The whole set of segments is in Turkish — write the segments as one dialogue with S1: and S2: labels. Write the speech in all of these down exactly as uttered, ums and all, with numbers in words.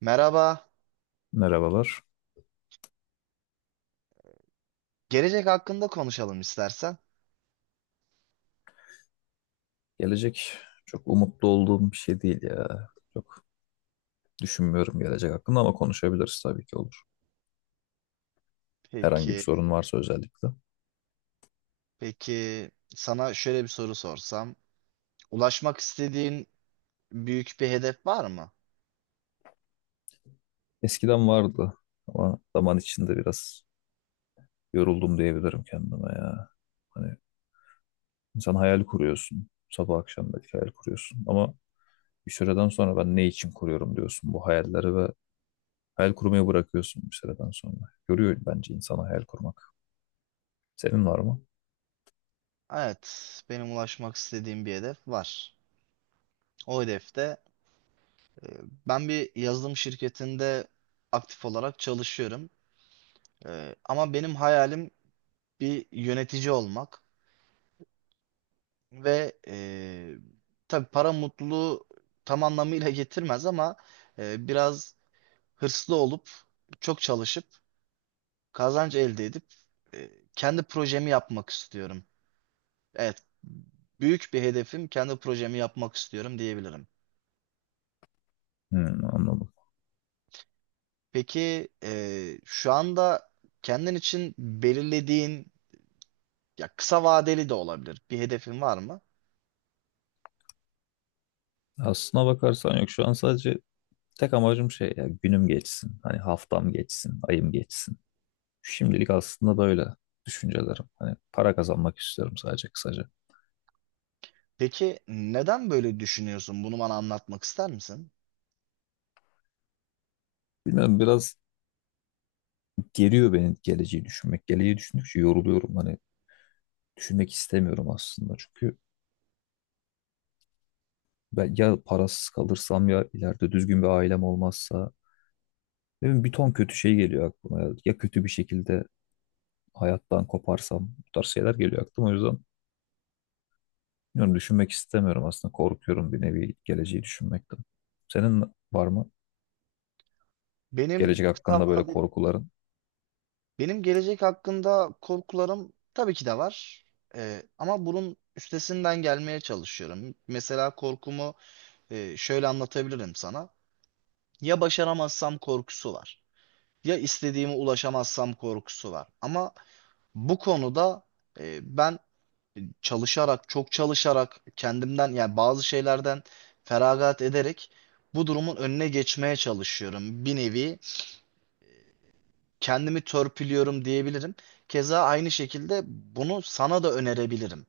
S1: Merhaba.
S2: Merhabalar.
S1: Gelecek hakkında konuşalım istersen.
S2: Gelecek çok umutlu olduğum bir şey değil ya. Düşünmüyorum gelecek hakkında ama konuşabiliriz tabii ki, olur. Herhangi bir
S1: Peki,
S2: sorun varsa özellikle.
S1: peki sana şöyle bir soru sorsam. Ulaşmak istediğin büyük bir hedef var mı?
S2: Eskiden vardı ama zaman içinde biraz yoruldum diyebilirim kendime ya. Hani insan hayal kuruyorsun. Sabah akşam belki hayal kuruyorsun ama bir süreden sonra ben ne için kuruyorum diyorsun bu hayalleri ve hayal kurmayı bırakıyorsun bir süreden sonra. Görüyor bence insana hayal kurmak. Senin var mı?
S1: Evet, benim ulaşmak istediğim bir hedef var. O hedefte e, ben bir yazılım şirketinde aktif olarak çalışıyorum. E, ama benim hayalim bir yönetici olmak ve e, tabii para mutluluğu tam anlamıyla getirmez ama e, biraz hırslı olup çok çalışıp kazanç elde edip e, kendi projemi yapmak istiyorum. Evet, büyük bir hedefim kendi projemi yapmak istiyorum diyebilirim.
S2: Hmm, anladım.
S1: Peki e, şu anda kendin için belirlediğin ya kısa vadeli de olabilir bir hedefin var mı?
S2: Aslına bakarsan yok şu an sadece tek amacım şey ya, günüm geçsin. Hani haftam geçsin, ayım geçsin. Şimdilik aslında böyle düşüncelerim. Hani para kazanmak istiyorum sadece kısaca.
S1: Peki neden böyle düşünüyorsun? Bunu bana anlatmak ister misin?
S2: Bilmiyorum, biraz geriyor beni geleceği düşünmek. Geleceği düşündükçe yoruluyorum. Hani düşünmek istemiyorum aslında. Çünkü ben ya parasız kalırsam, ya ileride düzgün bir ailem olmazsa. Ne bileyim, bir ton kötü şey geliyor aklıma. Ya kötü bir şekilde hayattan koparsam, bu tarz şeyler geliyor aklıma. O yüzden bilmiyorum, düşünmek istemiyorum aslında. Korkuyorum bir nevi geleceği düşünmekten. Senin var mı
S1: Benim
S2: gelecek
S1: kısa
S2: hakkında böyle
S1: vadeli.
S2: korkuların?
S1: Benim gelecek hakkında korkularım tabii ki de var. Ee, ama bunun üstesinden gelmeye çalışıyorum. Mesela korkumu e, şöyle anlatabilirim sana. Ya başaramazsam korkusu var. Ya istediğime ulaşamazsam korkusu var. Ama bu konuda e, ben çalışarak, çok çalışarak kendimden yani bazı şeylerden feragat ederek bu durumun önüne geçmeye çalışıyorum. Bir nevi kendimi törpülüyorum diyebilirim. Keza aynı şekilde bunu sana da önerebilirim.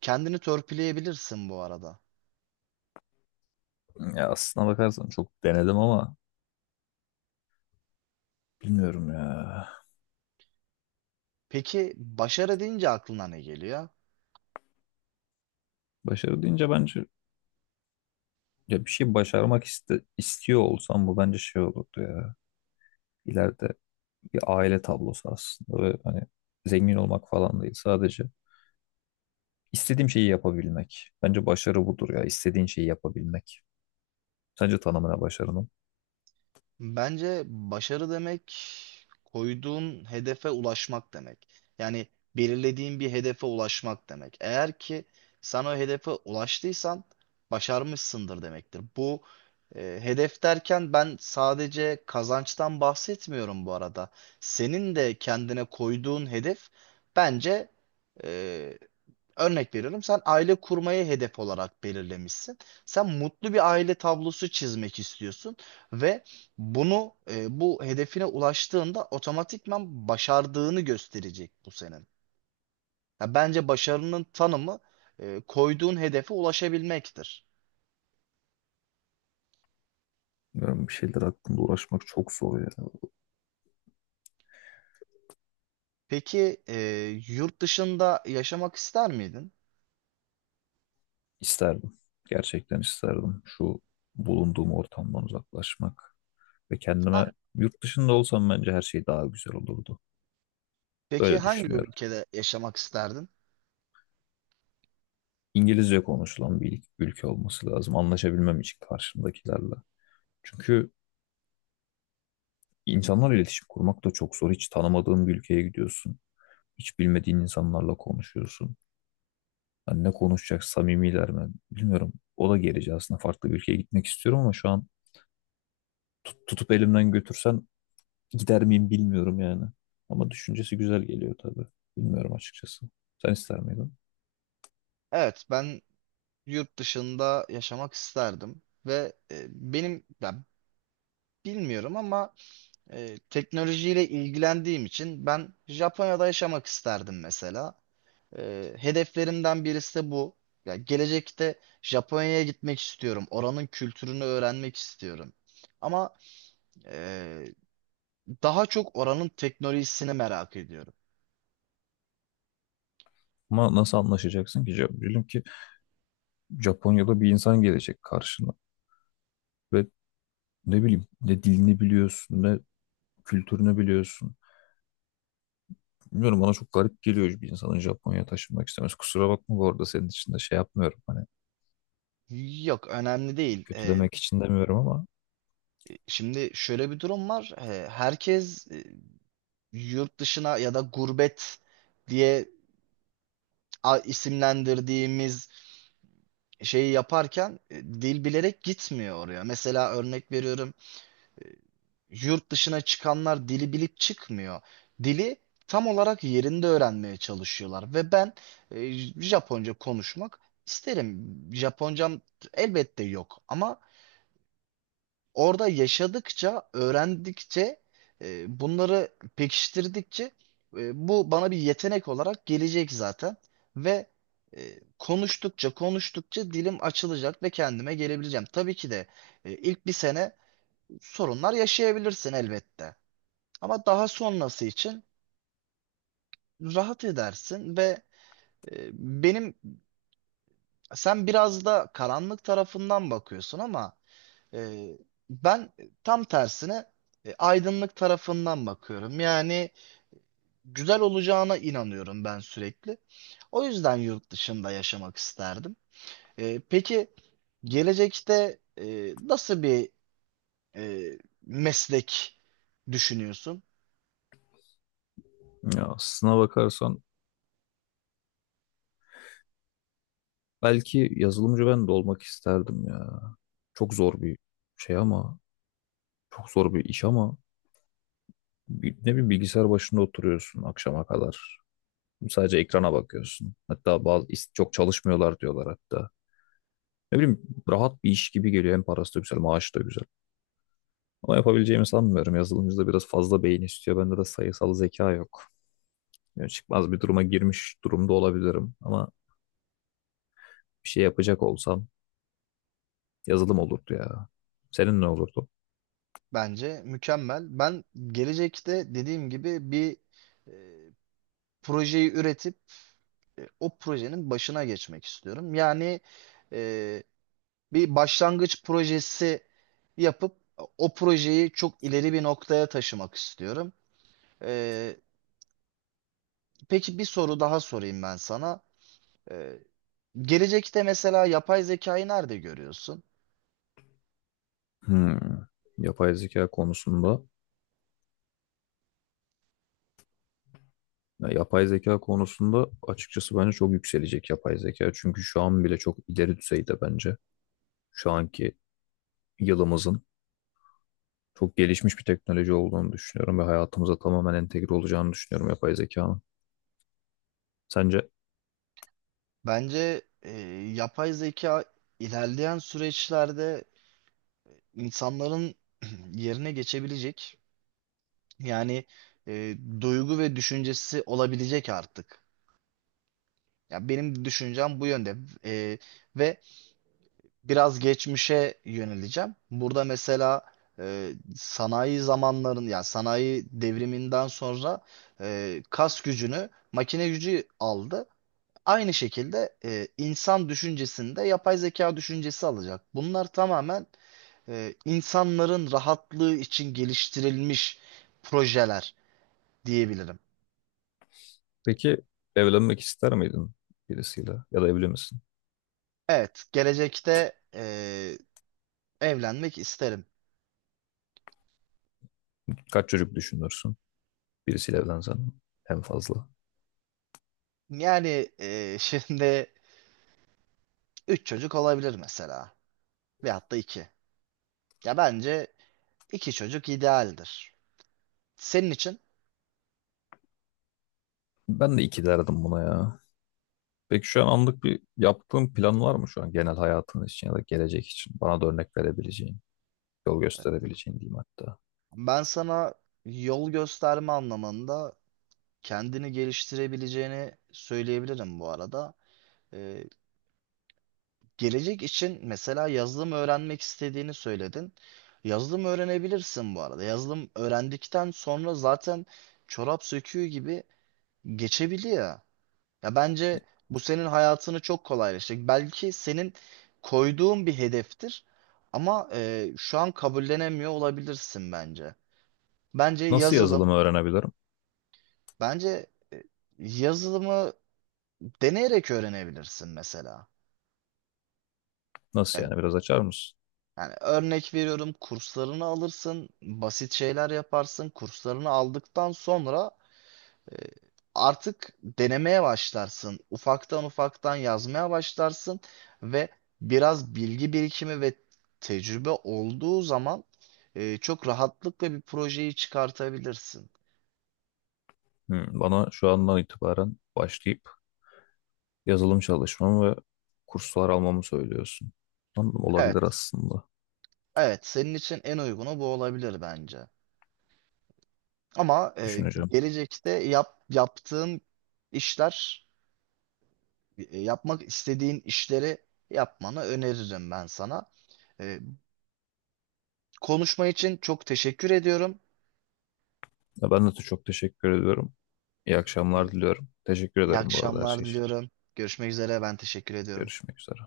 S1: Kendini törpüleyebilirsin bu arada.
S2: Ya aslına bakarsan çok denedim ama bilmiyorum ya.
S1: Peki başarı deyince aklına ne geliyor?
S2: Başarı deyince bence ya bir şey başarmak iste, istiyor olsam bu bence şey olurdu ya. İleride bir aile tablosu aslında ve hani zengin olmak falan değil, sadece istediğim şeyi yapabilmek. Bence başarı budur ya, istediğin şeyi yapabilmek. Sence tanımına başarının?
S1: Bence başarı demek koyduğun hedefe ulaşmak demek. Yani belirlediğin bir hedefe ulaşmak demek. Eğer ki sen o hedefe ulaştıysan başarmışsındır demektir. Bu e, hedef derken ben sadece kazançtan bahsetmiyorum bu arada. Senin de kendine koyduğun hedef bence. e, Örnek veriyorum sen aile kurmayı hedef olarak belirlemişsin. Sen mutlu bir aile tablosu çizmek istiyorsun ve bunu e, bu hedefine ulaştığında otomatikman başardığını gösterecek bu senin. Ya bence başarının tanımı e, koyduğun hedefe ulaşabilmektir.
S2: Bilmiyorum, bir şeyler hakkında uğraşmak çok zor ya.
S1: Peki e, yurt dışında yaşamak ister miydin?
S2: İsterdim. Gerçekten isterdim. Şu bulunduğum ortamdan uzaklaşmak ve
S1: Ha,
S2: kendime, yurt dışında olsam bence her şey daha güzel olurdu.
S1: peki
S2: Böyle
S1: hangi
S2: düşünüyorum.
S1: ülkede yaşamak isterdin?
S2: İngilizce konuşulan bir ülke olması lazım. Anlaşabilmem için karşımdakilerle. Çünkü insanlarla iletişim kurmak da çok zor. Hiç tanımadığın bir ülkeye gidiyorsun. Hiç bilmediğin insanlarla konuşuyorsun. Yani ne konuşacak, samimiler mi? Bilmiyorum. O da gerici aslında. Farklı bir ülkeye gitmek istiyorum ama şu an tut- tutup elimden götürsen gider miyim bilmiyorum yani. Ama düşüncesi güzel geliyor tabii. Bilmiyorum açıkçası. Sen ister miydin?
S1: Evet ben yurt dışında yaşamak isterdim ve e, benim ya bilmiyorum ama e, teknolojiyle ilgilendiğim için ben Japonya'da yaşamak isterdim mesela. E, hedeflerimden birisi de bu. Ya gelecekte Japonya'ya gitmek istiyorum. Oranın kültürünü öğrenmek istiyorum. Ama e, daha çok oranın teknolojisini merak ediyorum.
S2: Ama nasıl anlaşacaksın ki? Ja- Diyelim ki Japonya'da bir insan gelecek karşına ve ne bileyim, ne dilini biliyorsun ne kültürünü biliyorsun. Bilmiyorum, bana çok garip geliyor bir insanın Japonya'ya taşınmak istemesi. Kusura bakma bu arada, senin için de şey yapmıyorum. Hani
S1: Yok önemli değil. E,
S2: kötülemek için demiyorum ama
S1: şimdi şöyle bir durum var. E, herkes e, yurt dışına ya da gurbet diye a- isimlendirdiğimiz şeyi yaparken e, dil bilerek gitmiyor oraya. Mesela örnek veriyorum e, yurt dışına çıkanlar dili bilip çıkmıyor. Dili tam olarak yerinde öğrenmeye çalışıyorlar ve ben e, Japonca konuşmak isterim. Japoncam elbette yok ama orada yaşadıkça, öğrendikçe, e, bunları pekiştirdikçe e, bu bana bir yetenek olarak gelecek zaten ve e, konuştukça konuştukça dilim açılacak ve kendime gelebileceğim. Tabii ki de e, ilk bir sene sorunlar yaşayabilirsin elbette. Ama daha sonrası için rahat edersin ve e, benim sen biraz da karanlık tarafından bakıyorsun ama. E, Ben tam tersine e, aydınlık tarafından bakıyorum. Yani güzel olacağına inanıyorum ben sürekli. O yüzden yurt dışında yaşamak isterdim. E, peki gelecekte e, nasıl bir e, meslek düşünüyorsun?
S2: ya aslına bakarsan belki yazılımcı ben de olmak isterdim ya. Çok zor bir şey ama çok zor bir iş ama bi- ne bileyim, bilgisayar başında oturuyorsun akşama kadar. Sadece ekrana bakıyorsun. Hatta bazı is- çok çalışmıyorlar diyorlar hatta. Ne bileyim, rahat bir iş gibi geliyor. Hem parası da güzel, maaşı da güzel. Ama yapabileceğimi sanmıyorum. Yazılımcıda biraz fazla beyin istiyor. Bende de sayısal zeka yok. Yani çıkmaz bir duruma girmiş durumda olabilirim. Ama bir şey yapacak olsam yazılım olurdu ya. Senin ne olurdu?
S1: Bence mükemmel. Ben gelecekte dediğim gibi bir e, projeyi üretip e, o projenin başına geçmek istiyorum. Yani e, bir başlangıç projesi yapıp o projeyi çok ileri bir noktaya taşımak istiyorum. Ee, peki bir soru daha sorayım ben sana. Ee, Gelecekte mesela yapay zekayı nerede görüyorsun?
S2: Hmm. Yapay zeka konusunda. Ya yapay zeka konusunda açıkçası bence çok yükselecek yapay zeka. Çünkü şu an bile çok ileri düzeyde bence. Şu anki yılımızın çok gelişmiş bir teknoloji olduğunu düşünüyorum ve hayatımıza tamamen entegre olacağını düşünüyorum yapay zekanın. Sence
S1: Bence e, yapay zeka ilerleyen süreçlerde insanların yerine geçebilecek. Yani e, duygu ve düşüncesi olabilecek artık. Ya benim düşüncem bu yönde. E, Ve biraz geçmişe yöneleceğim. Burada mesela e, sanayi zamanların yani sanayi devriminden sonra e, kas gücünü makine gücü aldı. Aynı şekilde e, insan düşüncesinde yapay zeka düşüncesi alacak. Bunlar tamamen e, insanların rahatlığı için geliştirilmiş projeler diyebilirim.
S2: peki evlenmek ister miydin birisiyle, ya da evli misin?
S1: Evet, gelecekte e, evlenmek isterim.
S2: Kaç çocuk düşünürsün birisiyle evlensen en fazla?
S1: Yani e, şimdi üç çocuk olabilir mesela. Veyahut da iki. Ya bence iki çocuk idealdir. Senin için
S2: Ben de iki derdim buna ya. Peki şu an anlık bir yaptığın plan var mı şu an genel hayatın için ya da gelecek için? Bana da örnek verebileceğin, yol gösterebileceğin diyeyim hatta.
S1: ben sana yol gösterme anlamında kendini geliştirebileceğini söyleyebilirim bu arada. Ee, Gelecek için mesela yazılım öğrenmek istediğini söyledin. Yazılım öğrenebilirsin bu arada. Yazılım öğrendikten sonra zaten çorap söküğü gibi geçebiliyor. Ya bence bu senin hayatını çok kolaylaştıracak. Belki senin koyduğun bir hedeftir ama e, şu an kabullenemiyor olabilirsin bence. Bence
S2: Nasıl
S1: yazılım,
S2: yazılımı öğrenebilirim?
S1: bence e, yazılımı deneyerek öğrenebilirsin mesela.
S2: Nasıl
S1: Ya-
S2: yani, biraz açar mısın?
S1: Yani, örnek veriyorum kurslarını alırsın, basit şeyler yaparsın, kurslarını aldıktan sonra. E, Artık denemeye başlarsın. Ufaktan ufaktan yazmaya başlarsın ve biraz bilgi birikimi ve tecrübe olduğu zaman e, çok rahatlıkla bir projeyi çıkartabilirsin.
S2: Hmm, bana şu andan itibaren başlayıp yazılım çalışmamı ve kurslar almamı söylüyorsun. Anladım, olabilir
S1: Evet,
S2: aslında.
S1: evet senin için en uygunu bu olabilir bence. Ama e,
S2: Düşüneceğim.
S1: gelecekte yap, yaptığın işler, e, yapmak istediğin işleri yapmanı öneririm ben sana. E, Konuşma için çok teşekkür ediyorum.
S2: Ya ben de çok teşekkür ediyorum. İyi akşamlar
S1: E,
S2: diliyorum. Teşekkür
S1: İyi
S2: ederim bu arada her
S1: akşamlar
S2: şey için.
S1: diliyorum. Görüşmek üzere. Ben teşekkür ediyorum.
S2: Görüşmek üzere.